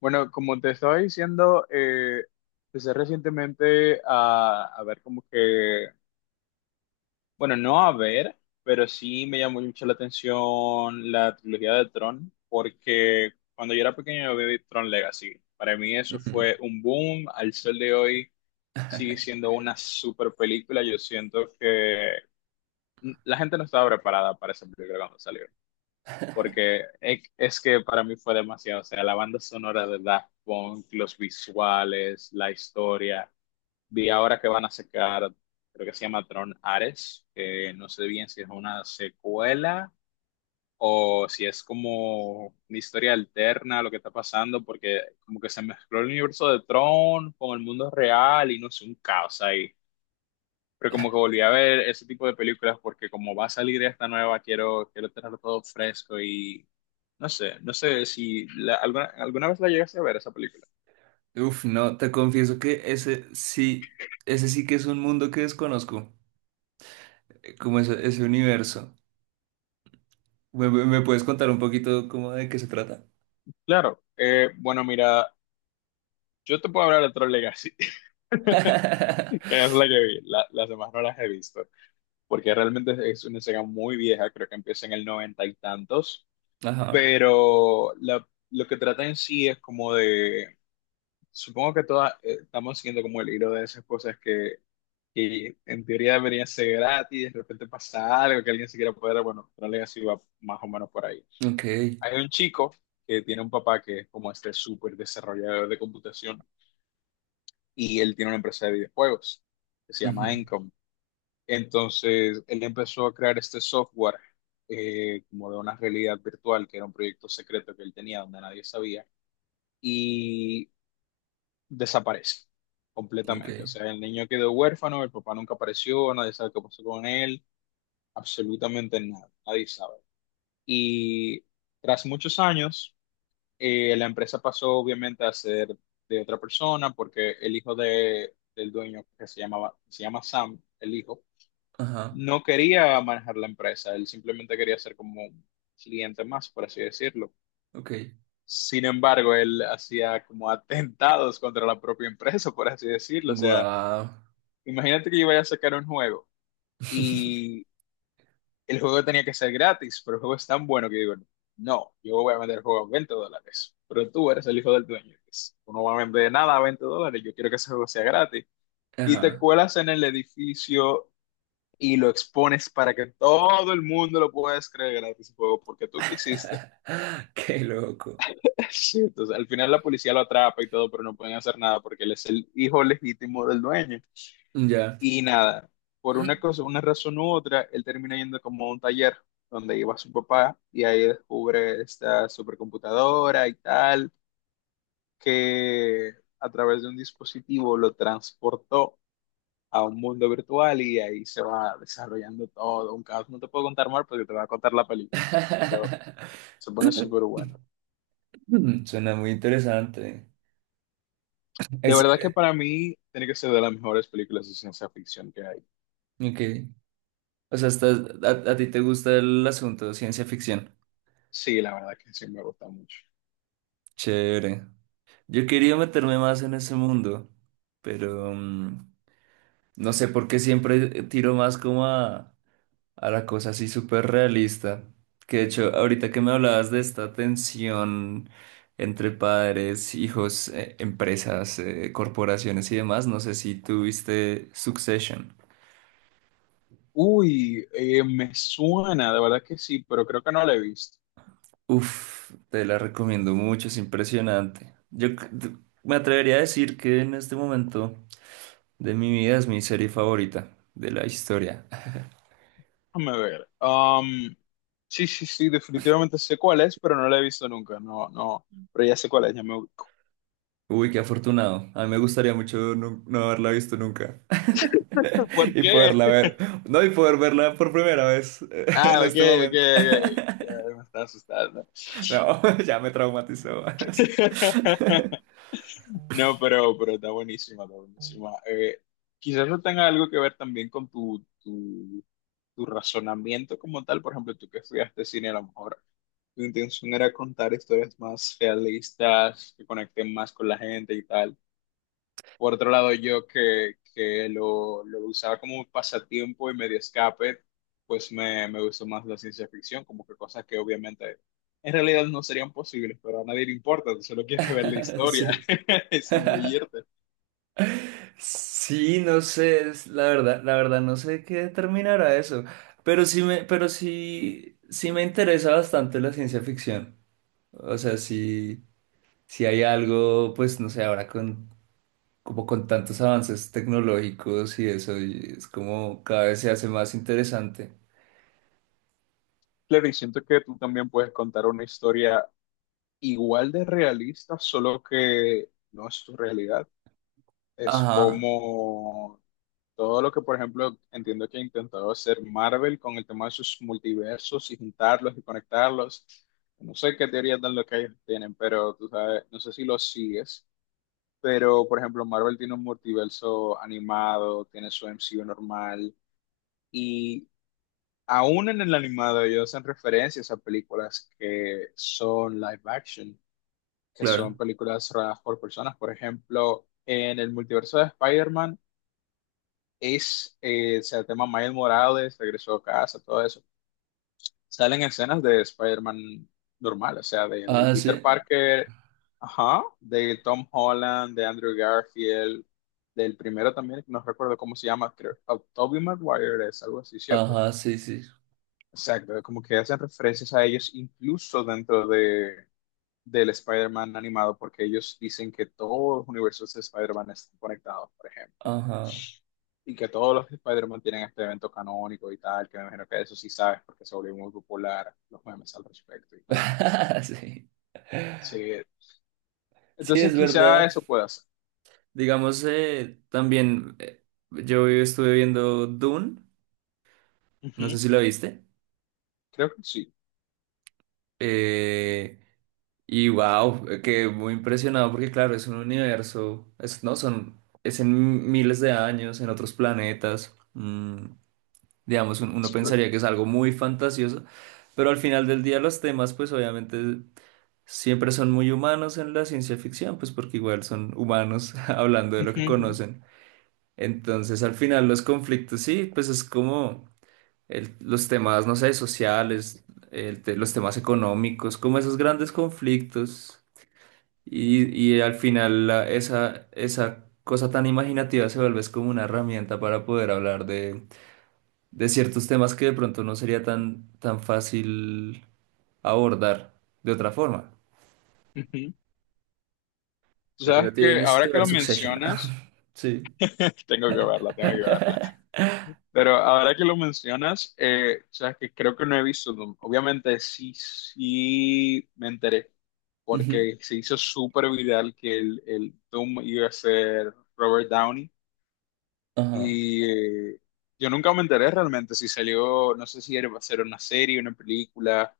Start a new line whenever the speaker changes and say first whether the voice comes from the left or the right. left: Bueno, como te estaba diciendo, empecé recientemente a ver como que, bueno, no a ver, pero sí me llamó mucho la atención la trilogía de Tron, porque cuando yo era pequeño yo vi Tron Legacy. Para mí eso
right: Ujú.
left: fue un boom, al sol de hoy sigue siendo una super película. Yo siento que la gente no estaba preparada para esa película cuando salió porque es que para mí fue demasiado, o sea, la banda sonora de Daft Punk, los visuales, la historia, vi ahora que van a sacar, creo que se llama Tron Ares, que no sé bien si es una secuela o si es como una historia alterna a lo que está pasando, porque como que se mezcló el universo de Tron con el mundo real y no sé, un caos ahí, pero como que volví a ver ese tipo de películas porque como va a salir esta nueva, quiero tenerlo todo fresco y no sé, no sé si alguna vez la llegaste a ver esa película.
right: Uf, no, te confieso que ese sí que es un mundo que desconozco, como ese universo. ¿Me puedes contar un poquito cómo de qué se trata?
left: Claro, bueno, mira, yo te puedo hablar de Tron Legacy, que es la que vi, las demás no las he visto, porque realmente es una saga muy vieja, creo que empieza en el noventa y tantos,
right: Ajá,
left: pero lo que trata en sí es como de... Supongo que todas estamos siguiendo como el hilo de esas cosas que y en teoría debería ser gratis, de repente pasa algo que alguien se quiera poder, bueno, Tron Legacy va más o menos por ahí.
right: ok,
left: Hay un chico que tiene un papá que es como este súper desarrollador de computación y él tiene una empresa de videojuegos que se llama
right: ujú,
left: Encom. Entonces, él empezó a crear este software como de una realidad virtual, que era un proyecto secreto que él tenía donde nadie sabía, y desaparece
right: ok,
left: completamente. O sea, el niño quedó huérfano, el papá nunca apareció, nadie sabe qué pasó con él. Absolutamente nada, nadie sabe. Y tras muchos años, la empresa pasó obviamente a ser de otra persona porque el hijo del dueño, que se llamaba, se llama Sam, el hijo,
right: ajá,
left: no quería manejar la empresa, él simplemente quería ser como un cliente más, por así decirlo.
right: ok,
left: Sin embargo, él hacía como atentados contra la propia empresa, por así decirlo. O sea,
right: guau,
left: imagínate que yo vaya a sacar un juego y el juego tenía que ser gratis, pero el juego es tan bueno que digo, no, yo voy a vender el juego a 20 dólares, pero tú eres el hijo del dueño, pues, tú no vas a vender nada a 20 dólares, yo quiero que ese juego sea gratis. Y te
right: ajá,
left: cuelas en el edificio y lo expones para que todo el mundo lo pueda descargar gratis el juego porque tú quisiste.
right: qué loco,
left: Sí, entonces, al final la policía lo atrapa y todo, pero no pueden hacer nada porque él es el hijo legítimo del dueño.
right: ya.
left: Y nada, por una cosa, una razón u otra, él termina yendo como a un taller donde iba su papá y ahí descubre esta supercomputadora y tal, que a través de un dispositivo lo transportó a un mundo virtual y ahí se va desarrollando todo, un caos. No te puedo contar más porque te va a contar la película después, pero se pone súper bueno.
right: Suena muy interesante.
left: De
right: Es,
left: verdad que
right: eh,
left: para mí tiene que ser de las mejores películas de ciencia ficción que hay.
right: ok, O sea, a ti te gusta el asunto de ciencia ficción.
left: Sí, la verdad que sí me gusta mucho.
right: Chévere. Yo quería meterme más en ese mundo, pero no sé por qué siempre tiro más como a la cosa así súper realista. Que de hecho, ahorita que me hablabas de esta tensión entre padres, hijos, empresas, corporaciones y demás, no sé si tuviste Succession.
left: Uy, me suena, de verdad que sí, pero creo que no la he visto.
right: Uf, te la recomiendo mucho, es impresionante. Me atrevería a decir que en este momento de mi vida es mi serie favorita de la historia.
left: Déjame ver. Sí, sí, sí, definitivamente sé cuál es, pero no la he visto nunca. No, no, pero ya sé cuál es, ya me ubico.
right: Uy, qué afortunado. A mí me gustaría mucho no, haberla visto nunca.
left: ¿Por
right: Y
left: qué?
right: poderla ver. No, y poder verla por primera vez en
left: Ah, ok,
right: este
left: ok,
right: momento.
left: ok. Ya me está asustando.
right: No, ya me traumatizó.
left: No, pero está buenísima, está buenísima. Quizás no tenga algo que ver también con tu razonamiento como tal. Por ejemplo, tú que estudiaste cine a lo mejor. Mi intención era contar historias más realistas, que conecten más con la gente y tal. Por otro lado, yo que lo usaba como un pasatiempo y medio escape, pues me gustó más la ciencia ficción, como que cosas que obviamente en realidad no serían posibles, pero a nadie le importa, tú solo quieres ver la historia,
right: Sí.
left: es zambullirte.
right: Sí, no sé, la verdad no sé qué determinará eso, pero sí me, pero sí, sí me interesa bastante la ciencia ficción. O sea, si hay algo, pues no sé, ahora con como con tantos avances tecnológicos y eso, y es como cada vez se hace más interesante.
left: Claro, y siento que tú también puedes contar una historia igual de realista, solo que no es tu realidad. Es
right: Ajá,
left: como todo lo que, por ejemplo, entiendo que ha intentado hacer Marvel con el tema de sus multiversos y juntarlos y conectarlos. No sé qué teorías tan locas ellos tienen, pero tú sabes, no sé si los sigues. Pero, por ejemplo, Marvel tiene un multiverso animado, tiene su MCU normal, y aún en el animado ellos hacen referencias a películas que son live action, que son
right: claro.
left: películas rodadas por personas. Por ejemplo, en el multiverso de Spider-Man, Ace, o sea, el tema Miles Morales, regresó a casa, todo eso. Salen escenas de Spider-Man normal, o sea, del
right: Ah,
left: Peter
right: sí.
left: Parker, ajá, de Tom Holland, de Andrew Garfield, del primero también, que no recuerdo cómo se llama, creo, oh, Tobey Maguire es algo así, ¿cierto?
right: Ajá, sí, sí.
left: Exacto, como que hacen referencias a ellos incluso dentro de, del Spider-Man animado, porque ellos dicen que todos los universos de Spider-Man están conectados, por ejemplo.
right: Ajá.
left: Y que todos los Spider-Man tienen este evento canónico y tal, que me imagino que eso sí sabes, porque se volvió muy popular los memes al respecto y tal.
right: Sí.
left: Sí,
right: Sí,
left: entonces
right: es
left: quizá
right: verdad.
left: eso pueda ser.
right: Digamos, también, yo estuve viendo Dune, no sé
left: Ujú,
right: si lo viste,
left: creo que sí.
right: eh, y wow, quedé muy impresionado porque claro, es un universo, es, no, son, es en miles de años, en otros planetas, digamos, uno
left: Espe-
right: pensaría que es algo muy fantasioso, pero al final del día los temas pues obviamente siempre son muy humanos en la ciencia ficción, pues porque igual son humanos hablando de lo que
left: ujú,
right: conocen. Entonces, al final, los conflictos, sí, pues es como los temas, no sé, sociales, los temas económicos, como esos grandes conflictos. Y, y al final esa, esa cosa tan imaginativa se vuelve es como una herramienta para poder hablar de ciertos temas que de pronto no sería tan, tan fácil abordar de otra forma.
left: ujú. Tú
right: Pero
left: sabes que
right: tienes
left: ahora
right: que
left: que
right: ver
left: lo
right: Succession.
left: mencionas,
right: Sí.
left: tengo que verla, tengo que verla. Pero ahora que lo mencionas, sabes que creo que no he visto, Doom. Obviamente sí, sí me enteré,
right: Ujú.
left: porque se hizo súper viral que el Doom iba a ser Robert Downey.
right: Ajá.
left: Y yo nunca me enteré realmente si salió, no sé si era, va a ser una serie, una película,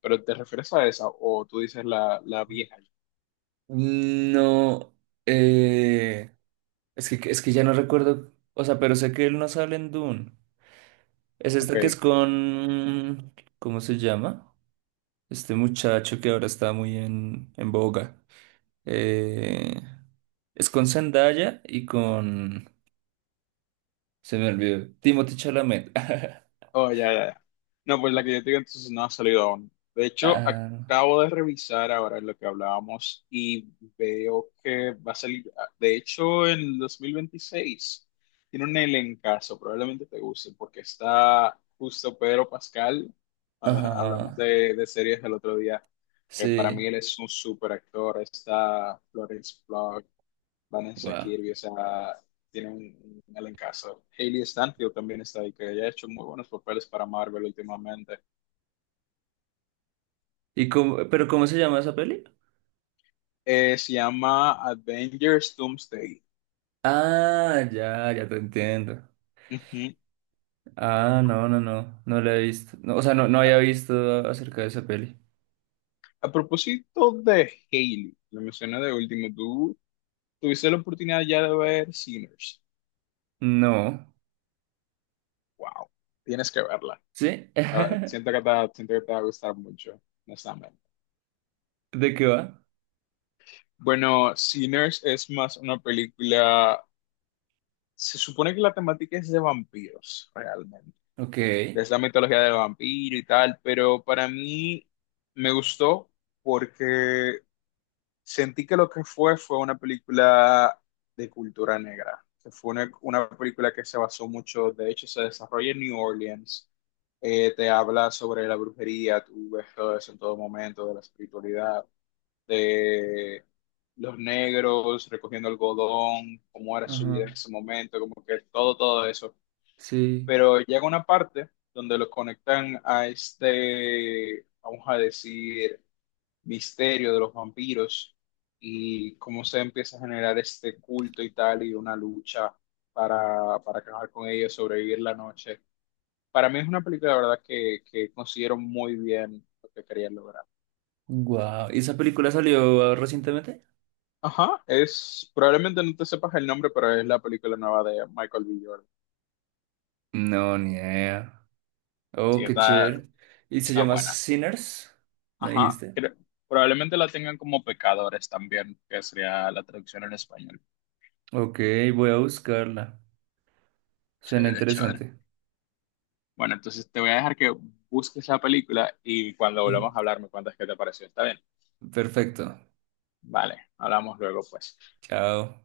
left: pero ¿te refieres a esa? O tú dices la vieja.
right: No, eh, es que ya no recuerdo, o sea, pero sé que él no sale en Dune. Es esta que es
left: Ok.
right: con... ¿Cómo se llama? Este muchacho que ahora está muy en boga. Eh, es con Zendaya y con... Se me olvidó. Timothy Chalamet.
left: Oh, ya, ya, ya. No, pues la que yo te digo entonces no ha salido aún. De hecho,
right: Ah,
left: acabo de revisar ahora lo que hablábamos y veo que va a salir, ah, de hecho, en el 2026. Tiene un elencazo, probablemente te guste, porque está justo Pedro Pascal, cuando hablamos
right: ajá.
left: de series el otro día, que para
right: Sí.
left: mí él es un súper actor. Está Florence Pugh, Vanessa
right: Wow.
left: Kirby, o sea, tiene un elencazo. Hayley Stanfield también está ahí, que ella ha hecho muy buenos papeles para Marvel últimamente.
right: ¿Pero cómo se llama esa peli?
left: Se llama Avengers Doomsday.
right: Ah, ya, ya te entiendo.
left: Ujú.
right: Ah, no, no, no. No la he visto. No, o sea, no, no había visto acerca de esa peli.
left: A propósito de Hayley, lo mencioné de último, tú tuviste la oportunidad ya de ver Sinners.
right: No.
left: Wow, tienes que verla.
right: ¿Sí?
left: Ah, Siento que te va a gustar mucho, honestamente.
right: ¿De qué va?
left: Bueno, Sinners es más una película, se supone que la temática es de vampiros, realmente
right: Ok.
left: de esa mitología del vampiro y tal, pero para mí me gustó porque sentí que lo que fue fue una película de cultura negra, que fue una película que se basó mucho, de hecho se desarrolla en New Orleans. Te habla sobre la brujería, tú ves todo eso en todo momento, de la espiritualidad, de los negros recogiendo algodón, cómo era su vida
right: Ajá,
left: en ese momento, como que todo, todo eso,
right: sí.
left: pero llega una parte donde lo conectan a este, vamos a decir, misterio de los vampiros y cómo se empieza a generar este culto y tal y una lucha para acabar con ellos, sobrevivir la noche. Para mí es una película, la verdad, que considero muy bien lo que querían lograr.
right: Wow. ¿Y esa película salió recientemente?
left: Ajá, es, probablemente no te sepas el nombre, pero es la película nueva de Michael B. Jordan.
right: No, ni idea. Oh,
left: Sí,
right: qué chévere. ¿Y se
left: está
right: llama
left: buena.
right: Sinners? ¿Me
left: Ajá,
right: dijiste?
left: creo- probablemente la tengan como pecadores también, que sería la traducción en español.
right: Ok, voy a buscarla. Suena
left: Chévere, chévere.
right: interesante.
left: Bueno, entonces te voy a dejar que busques la película y cuando volvamos a hablar me cuentas qué te pareció. ¿Está bien?
right: Perfecto.
left: Vale, hablamos luego, pues.
right: Chao.